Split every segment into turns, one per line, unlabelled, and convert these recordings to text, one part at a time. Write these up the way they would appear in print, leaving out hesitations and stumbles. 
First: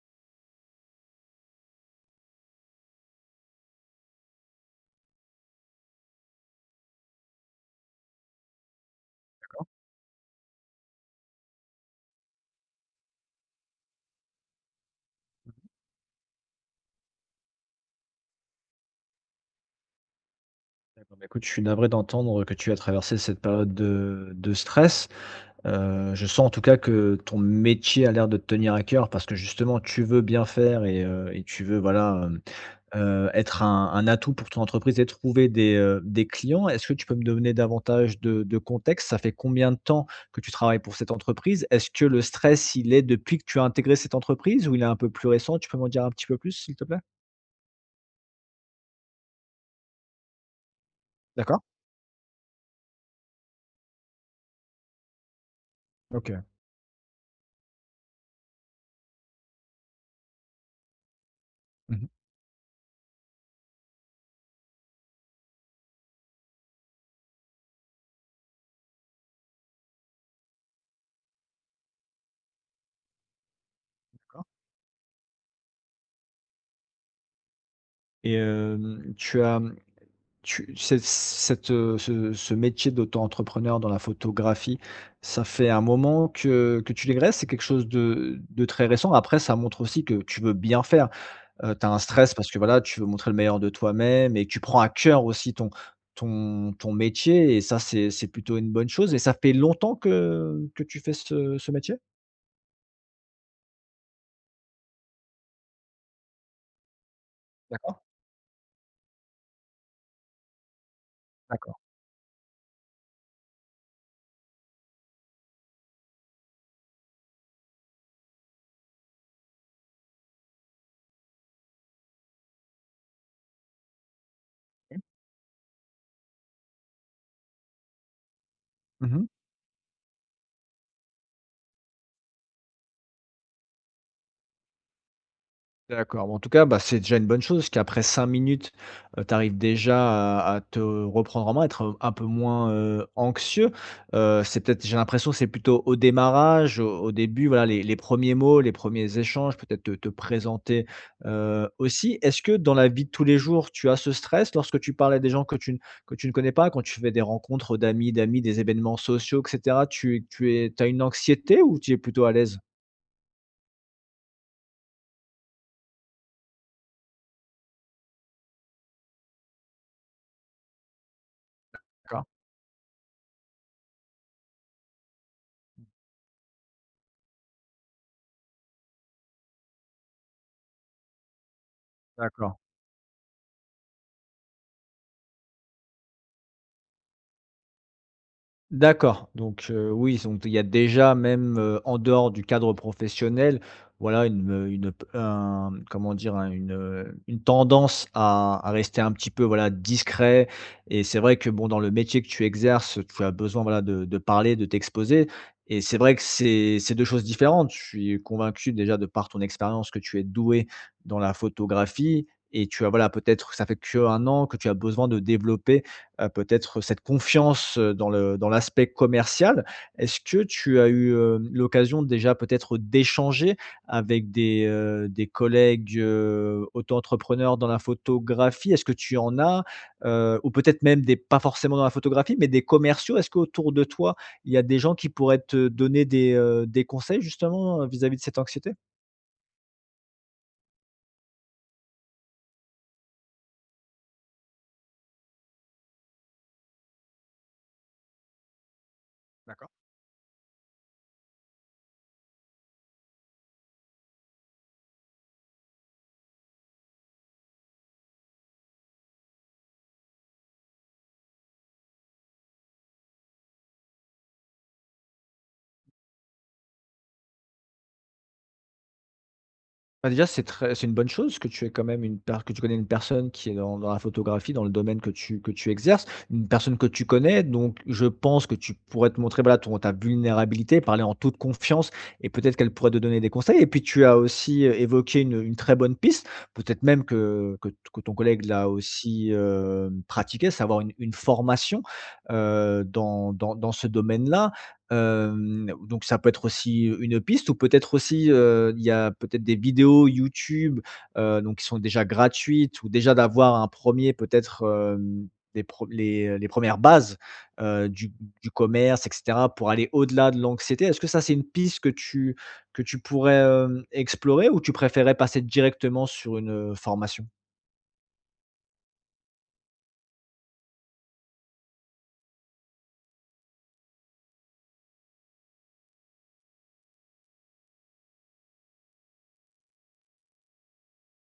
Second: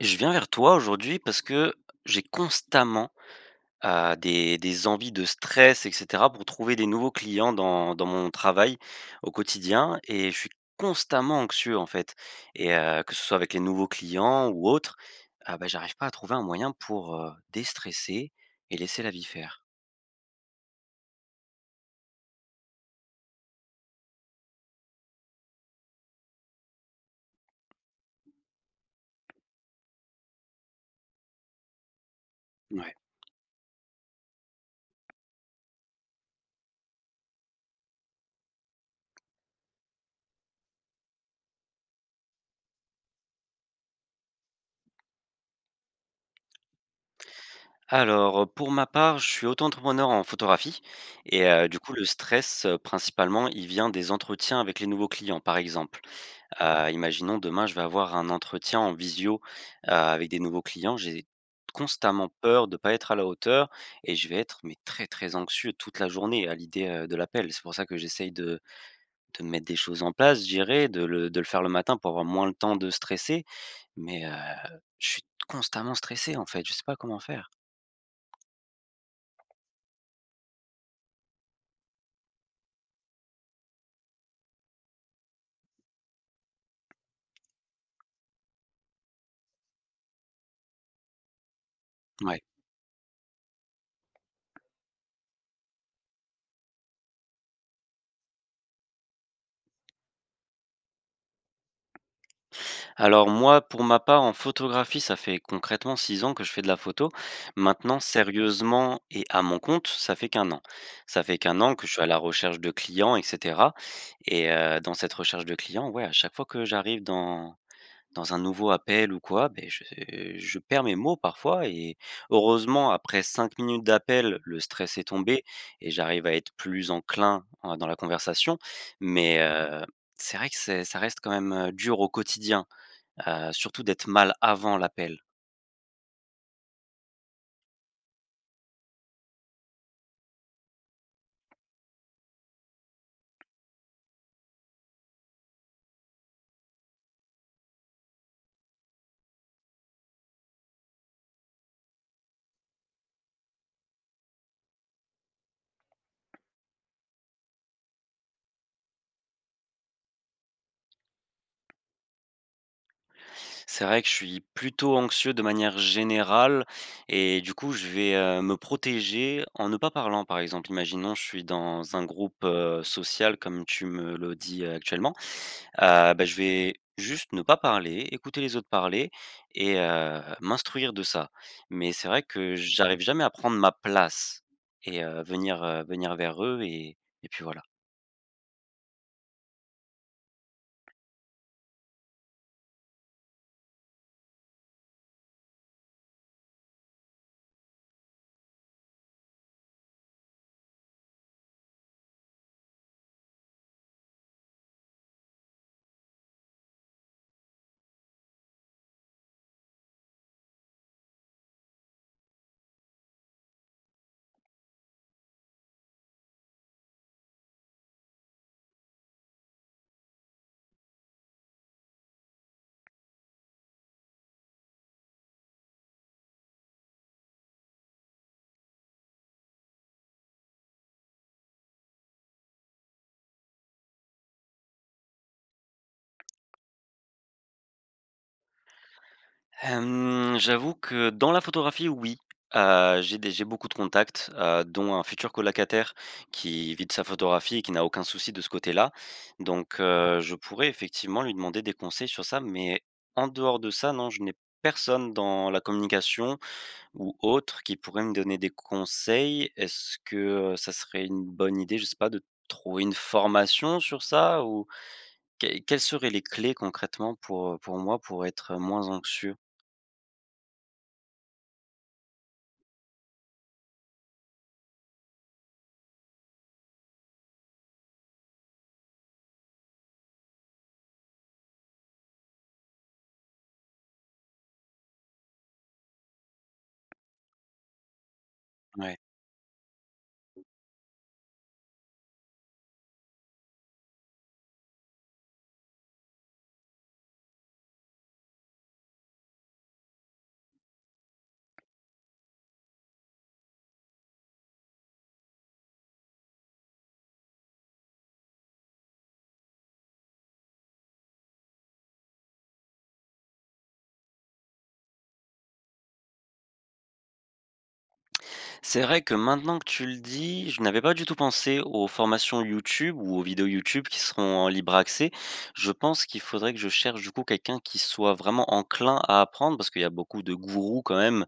Je viens vers toi aujourd'hui parce que j'ai constamment, des envies de stress et cetera pour trouver des nouveaux clients dans mon travail au quotidien et je suis constamment anxieux, en fait, et que ce soit avec les nouveaux clients ou autres, ah bah, j'arrive pas à trouver un moyen pour, déstresser et laisser la vie faire.
D'accord, bah, écoute, je suis navré d'entendre que tu as traversé cette période de stress. Je sens en tout cas que ton métier a l'air de te tenir à cœur parce que justement tu veux bien faire et tu veux voilà,
Ouais.
être un atout pour ton entreprise et trouver des clients. Est-ce que tu peux me donner davantage de contexte? Ça fait combien de temps que tu travailles pour cette entreprise? Est-ce que le stress, il est depuis que tu as intégré cette entreprise ou il est un peu plus récent? Tu peux m'en dire un petit peu plus, s'il te plaît?
Alors, pour ma part, je suis auto-entrepreneur en photographie et
D'accord.
du coup, le stress, principalement, il vient des entretiens avec les nouveaux clients, par exemple.
OK.
Imaginons demain, je vais avoir un entretien en visio, avec des nouveaux clients. J'ai
Mmh.
constamment peur de ne pas être à la hauteur et je vais être, mais très, très anxieux toute la journée à l'idée, de l'appel. C'est pour ça que j'essaye de mettre des choses en place, je dirais, de le faire le matin pour avoir moins le temps de stresser. Mais,
D'accord.
je suis constamment stressé, en fait, je sais pas comment faire.
Et hem, tu as Tu cette cette, ce ce métier d'auto-entrepreneur dans la photographie, ça fait un moment que tu l'égresses? C'est quelque chose de très récent? Après ça montre aussi que tu veux bien faire. Tu as un stress
Ouais.
parce que voilà, tu veux montrer le meilleur de toi-même et que tu prends à cœur aussi ton métier et ça c'est plutôt une bonne chose et ça fait longtemps que tu fais ce métier?
Alors moi, pour ma part, en photographie, ça fait concrètement 6 ans que je fais de la photo.
D'accord,
Maintenant, sérieusement et à mon compte, ça fait qu'un an. Ça fait qu'un an
d'accord.
que je suis à la recherche de clients et cetera, et dans cette recherche de clients, ouais, à chaque fois que j'arrive dans un nouveau appel ou quoi, beh, je perds mes mots parfois et heureusement, après 5 minutes d'appel, le stress est tombé et j'arrive à être plus enclin, dans la conversation,
Mmh.
mais c'est vrai que c'est ça reste quand même, dur au quotidien, surtout d'être mal avant l'appel.
D'accord. Bon, en tout cas, bah, c'est déjà une bonne chose, parce qu'après 5 minutes, tu arrives déjà à te reprendre en main, être un peu moins, anxieux. C'est peut-être j'ai l'impression que c'est plutôt au démarrage, au début, voilà, les premiers mots, les premiers échanges, peut-être te présenter, aussi. Est-ce que dans la vie de tous les jours, tu as ce stress lorsque tu parles à des gens que tu ne connais pas, quand tu fais des rencontres d'amis d'amis, des événements sociaux et cetera, tu as une anxiété ou tu es plutôt à l'aise?
C'est vrai que je suis plutôt anxieux de manière générale et du coup je vais, me protéger en ne pas parlant, par exemple. Imaginons je suis dans un
D'accord,
groupe, social comme tu me le dis, actuellement, bah, je vais juste ne pas parler, écouter les autres parler et m'instruire de ça. Mais c'est vrai que
d'accord.
j'arrive jamais à prendre ma place et venir, venir vers eux et puis voilà.
D'accord, oui, sont il y a déjà même, en dehors du cadre professionnel, voilà une p un comment dire? Une tendance à rester un petit peu, voilà, discret et c'est vrai que bon, dans le métier que tu exerces, tu as besoin, voilà, de parler, de t'exposer et c'est vrai que c'est 2 choses différentes. Je suis convaincu déjà de par ton expérience que tu es doué dans la photographie et tu as voilà, peut-être ça fait que un an que tu as besoin de développer. Peut-être cette confiance, dans le dans l'aspect commercial. Est-ce que tu as eu, l'occasion déjà peut-être d'échanger avec des collègues, auto-entrepreneurs dans la photographie? Est-ce que tu en as? Ou peut-être même des pas forcément dans la photographie, mais des commerciaux? Est-ce qu'autour de toi, il y a des gens qui pourraient te donner des conseils justement, vis-à-vis de cette anxiété?
Hem, j'avoue que dans la photographie, oui, j'ai beaucoup de contacts, dont un futur colocataire qui vit de sa photographie et qui n'a aucun souci de ce côté-là.
D'accord.
Donc je pourrais effectivement lui demander des conseils sur ça, mais en dehors de ça, non, je n'ai personne dans la communication ou autre qui pourrait me donner des conseils. Est-ce que, ça serait une bonne idée, je sais pas, de trouver une formation sur ça? Ou que quelles seraient les clés concrètement pour moi, pour être moins anxieux?
Bah, déjà, c'est une bonne chose que tu aies quand même une per que tu connais une personne qui est dans la photographie, dans le domaine que tu exerces, une personne que tu connais. Donc je pense que tu pourrais te montrer, voilà, ton ta vulnérabilité, parler en toute confiance et peut-être qu'elle pourrait te donner des conseils et puis tu as aussi, évoqué une très bonne piste, peut-être même que ton collègue l'a
Ouais.
aussi, pratiqué, savoir une formation, dans ce domaine-là. Donc ça peut être aussi une piste ou peut-être aussi, il y a peut-être des vidéos YouTube, donc qui sont déjà gratuites ou déjà d'avoir un premier peut-être, hem, les pre les 1 bases, heu, du du commerce et cetera pour aller au-delà de l'anxiété. Est-ce que ça, c'est une piste que tu pourrais, explorer ou tu préférais passer directement sur une, formation?
C'est vrai que maintenant que tu le dis, je n'avais pas du tout pensé aux formations YouTube ou aux vidéos YouTube qui seront en libre accès. Je pense qu'il faudrait que je cherche du coup quelqu'un qui soit vraiment enclin à apprendre, parce qu'il y a beaucoup de gourous quand même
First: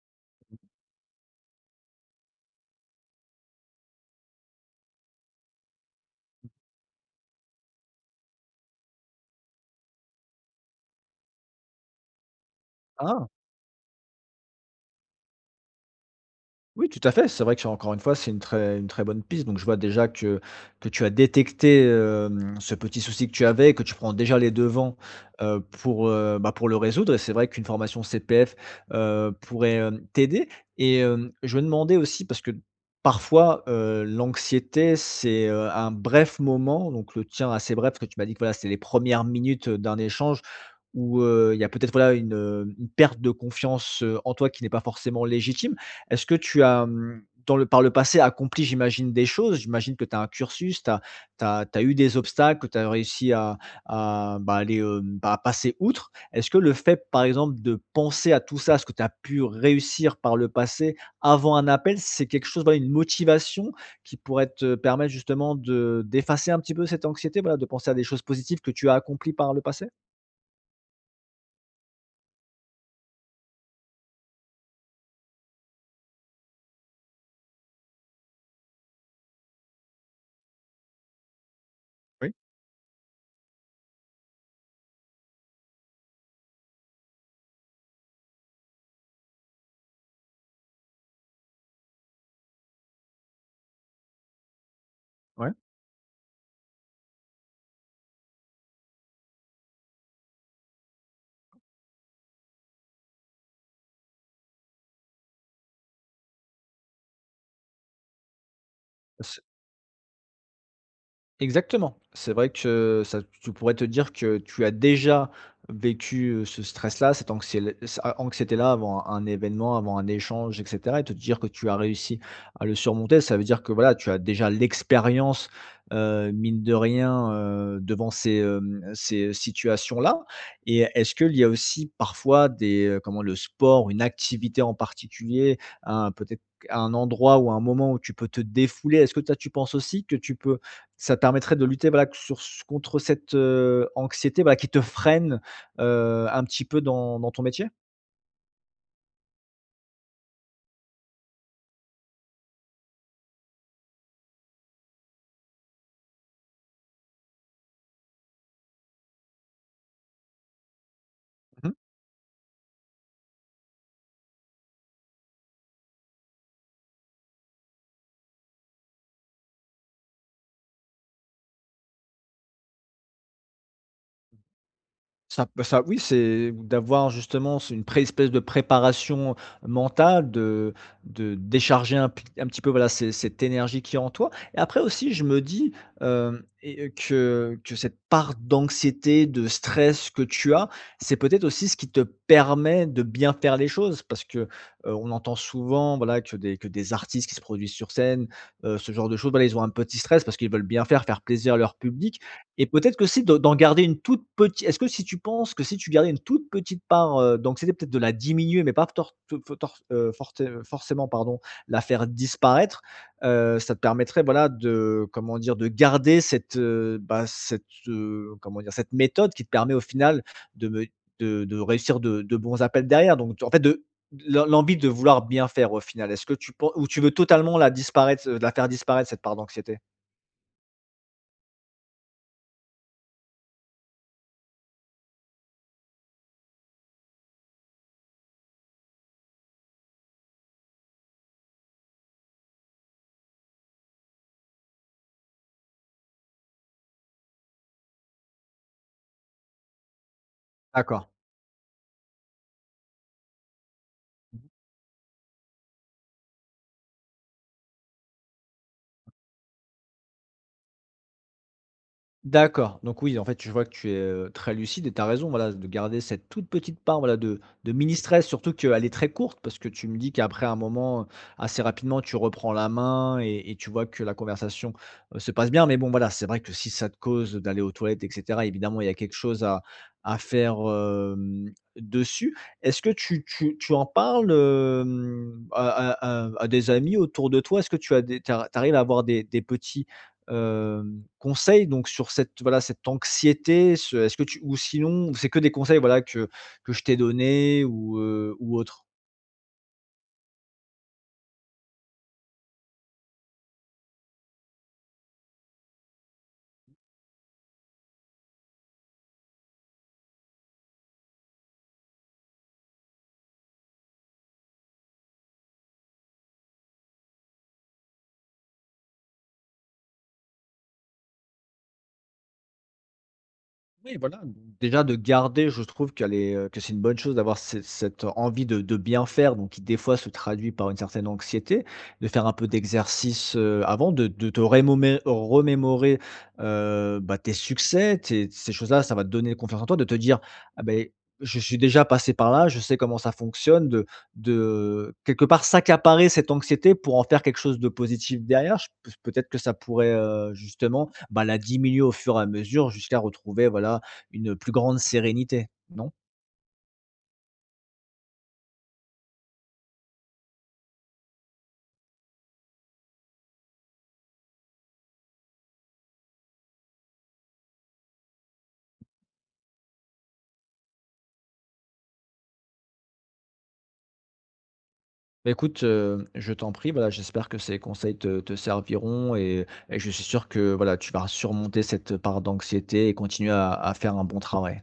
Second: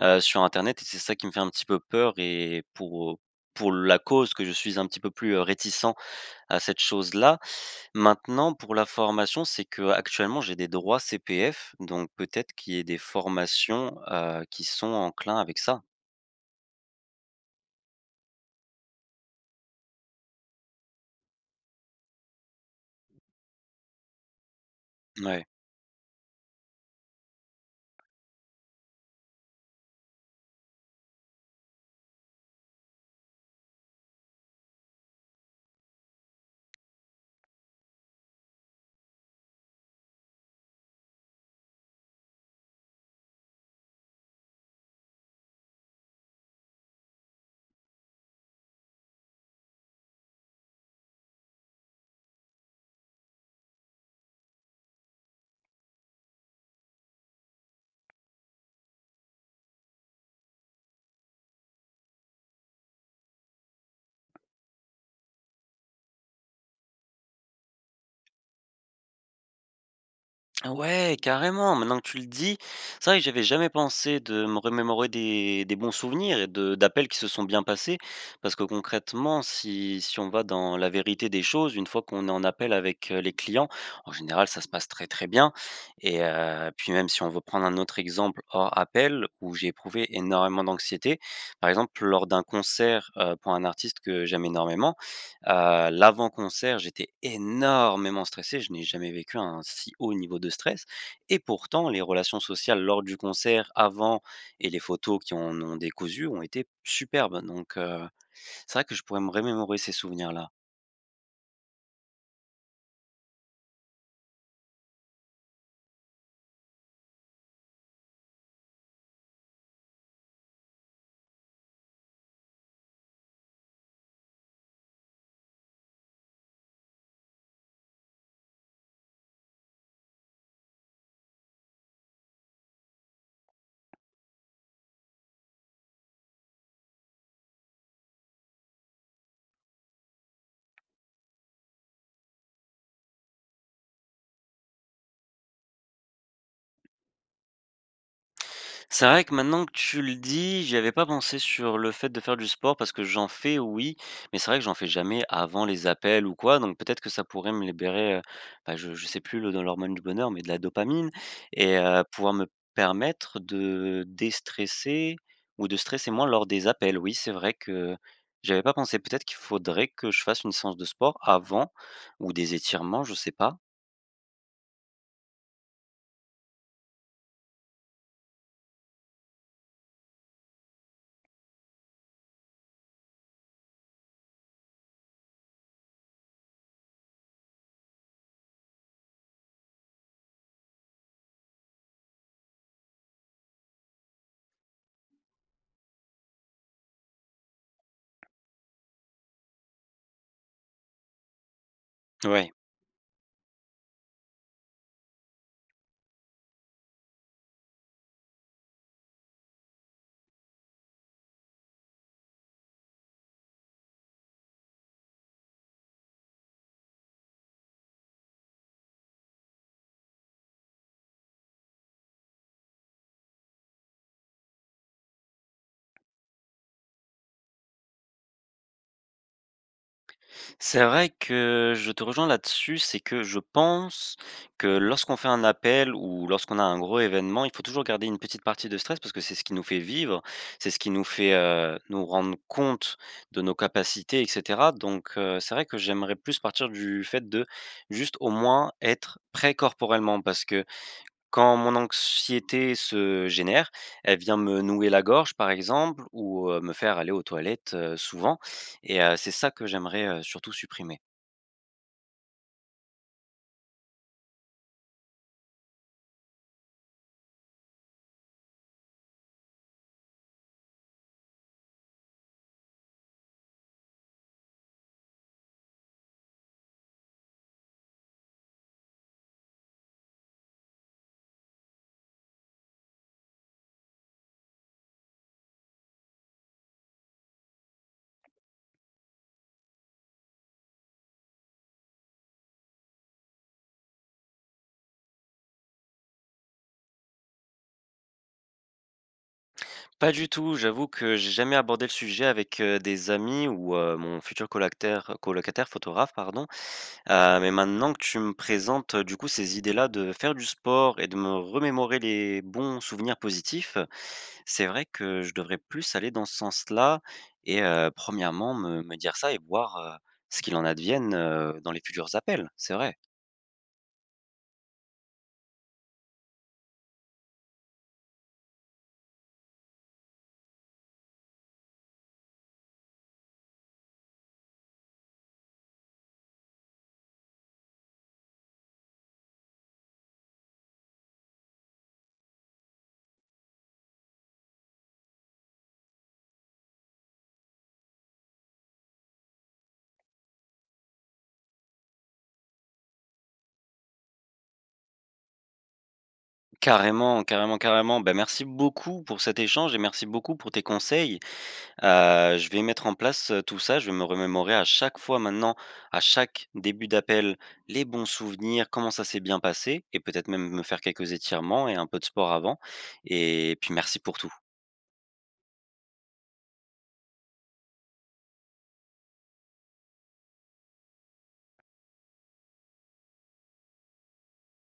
sur Internet, et c'est ça qui me fait un petit peu peur et pour la cause que je suis un petit peu plus réticent à cette chose-là. Maintenant, pour la formation, c'est que actuellement j'ai des droits CPF, donc peut-être qu'il y ait des
Ah!
formations qui sont enclins avec ça.
Oui, tout à fait. C'est vrai que, encore une fois, c'est une très bonne piste. Donc, je vois déjà que tu as détecté, ce petit souci que tu avais et que tu prends déjà les devants,
Ouais.
pour le résoudre. Et c'est vrai qu'une formation CPF, pourrait, t'aider. Et je me demandais aussi, parce que parfois, l'anxiété, c'est, un bref moment, donc le tien assez bref, parce que tu m'as dit que voilà, c'était les premières minutes, d'un échange où, il y a peut-être, voilà, une perte de confiance, en toi qui n'est pas forcément légitime. Est-ce que tu as, hem, dans le par le passé, accompli, j'imagine, des choses? J'imagine que tu as un cursus, tu eu des obstacles que tu as réussi à, bah, aller, hem, bah, à passer outre. Est-ce que le fait, par exemple, de penser à tout ça, ce que tu as pu réussir par le passé avant un appel, c'est quelque chose, voilà, une motivation qui pourrait te permettre justement de d'effacer un petit peu cette anxiété, voilà, de penser à des choses positives que tu as accomplies par le passé?
Ouais, carrément, maintenant que tu le dis, c'est vrai que j'avais jamais pensé de me remémorer des bons souvenirs et de d'appels qui se sont bien passés. Parce que concrètement, si on va dans la vérité des choses, une fois qu'on est
Oui?
en appel avec, les clients, en général, ça se passe très, très bien et puis même si on veut prendre un autre exemple hors appel où j'ai éprouvé énormément d'anxiété, par exemple, lors d'un concert, pour un artiste que j'aime énormément.
Ouais?
L'avant-concert, j'étais énormément stressé, je n'ai jamais vécu un si haut niveau de stress, et pourtant les relations sociales lors du concert, avant, et les photos qui en ont décousu ont été superbes, donc c'est vrai que je pourrais me remémorer ces souvenirs-là.
Exactement. C'est vrai que ça tu pourrais te dire que tu as déjà vécu, ce stress-là, cette anxiél ce anxiété-là avant un événement, avant un échange et cetera et te dire que tu as réussi à le surmonter, ça veut dire que, voilà, tu as déjà l'expérience, mine de rien, devant ces situations-là et est-ce qu'il y a aussi parfois des, comment, le sport, une activité en particulier, un peut-être un endroit ou un moment où tu peux te défouler? Est-ce que ça, tu penses aussi que tu peux ça te permettrait de lutter, voilà, sur ce contre cette, anxiété, voilà, qui te freine, un petit peu dans ton métier?
C'est vrai que maintenant que tu le dis, j'y avais pas pensé sur le fait de faire du sport, parce que j'en fais, oui, mais c'est vrai que j'en fais jamais avant les appels ou quoi, donc peut-être que ça pourrait me libérer, bah, je sais plus le dans l'hormone du bonheur, mais de la dopamine, et pouvoir me permettre de déstresser ou de stresser moins lors des appels. Oui, c'est vrai que j'avais pas pensé. Peut-être qu'il faudrait que je fasse une séance de sport avant ou des étirements, je sais pas.
Ça bah, ça, oui, c'est d'avoir justement c'est une pré espèce de préparation mentale, de décharger un petit peu, voilà, ce cette énergie qui est en toi et après aussi je me dis, hem et que cette part d'anxiété, de stress que tu as, c'est peut-être aussi ce qui te permet de bien faire les choses parce que, on entend souvent, voilà, que des artistes qui se produisent sur scène, ce genre de choses, voilà, ils ont un petit stress parce qu'ils veulent bien faire, faire plaisir à leur public
Ouais.
et peut-être qu'aussi de d'en garder une toute petite. Est-ce que si tu penses que si tu gardais une toute petite part, d'anxiété, peut-être de la diminuer, mais pas tor te fe tor forte forcément, pardon, la faire disparaître, ça te permettrait, voilà, de comment dire? De garder cette, cette, comment dire? Cette méthode qui te permet au final de me de réussir de bons appels derrière, donc en fait de l'envie de vouloir bien faire au final. Est-ce que tu pen ou tu veux totalement la faire disparaître cette part d'anxiété?
C'est vrai que je te rejoins là-dessus, c'est que je pense que lorsqu'on fait un appel ou lorsqu'on a un gros événement, il faut toujours garder une petite partie de stress, parce que c'est ce qui nous fait vivre, c'est ce qui nous fait nous rendre compte de nos capacités, etc. Donc c'est vrai que j'aimerais plus partir du fait de juste au moins être prêt corporellement, parce que
D'accord.
quand mon anxiété se génère, elle vient me nouer la gorge, par exemple, ou, me faire aller aux toilettes, souvent, et c'est ça que j'aimerais, surtout supprimer.
D'accord, donc oui, en fait, je vois que tu es, très lucide et tu as raison, voilà, de garder cette toute petite part, voilà, de mini stress, surtout qu'elle est très courte parce que tu me dis qu'après un moment, assez rapidement, tu reprends la main et tu vois que la conversation, se passe bien. Mais bon, voilà, c'est vrai que si ça te cause d'aller aux toilettes et cetera, évidemment, il y a quelque chose à faire, dessus. Est-ce que tu en parles, à des amis autour de toi? Est-ce que tu as des tu ar tu arrives à avoir des petits, conseils donc sur cette, voilà, cette anxiété, ce est-ce que tu ou sinon, c'est que des conseils, voilà, que je t'ai donné ou autre.
Pas du tout, j'avoue que j'ai jamais abordé le sujet avec, des amis ou mon futur colocataire, colocataire photographe, pardon. Mais maintenant que tu me présentes, du coup, ces idées-là de faire du sport et de me remémorer les bons souvenirs positifs, c'est vrai que je devrais plus aller dans ce sens-là et premièrement me dire ça et voir, ce qu'il en advienne, dans les futurs appels, c'est vrai.
Oui, voilà, déjà de garder, je trouve qu'elle est, que c'est une bonne chose d'avoir ce cette envie de bien faire, donc qui des fois se traduit par une certaine anxiété, de faire un peu d'exercice, avant, de te rémomé remémorer, tes succès, tes ces choses-là, ça va te donner confiance en toi, de te dire: «Ah ben, je suis déjà passé par là, je sais comment ça fonctionne», de quelque part s'accaparer cette anxiété pour en faire quelque chose de positif derrière. Je Peut-être que ça pourrait, justement bah, la diminuer au fur et à mesure jusqu'à retrouver, voilà, une plus grande sérénité, non?
Carrément, carrément, carrément. Ben merci beaucoup pour cet échange et merci beaucoup pour tes conseils. Je vais mettre en place, tout ça. Je vais me remémorer à chaque fois maintenant, à chaque début d'appel, les bons souvenirs, comment ça s'est bien passé, et peut-être même me faire quelques étirements et un peu de sport avant, et puis merci pour tout.
Bah, écoute, je t'en prie, voilà, j'espère que ces conseils te serviront et je suis sûr que, voilà, tu vas surmonter cette part d'anxiété et continuer à faire un bon travail.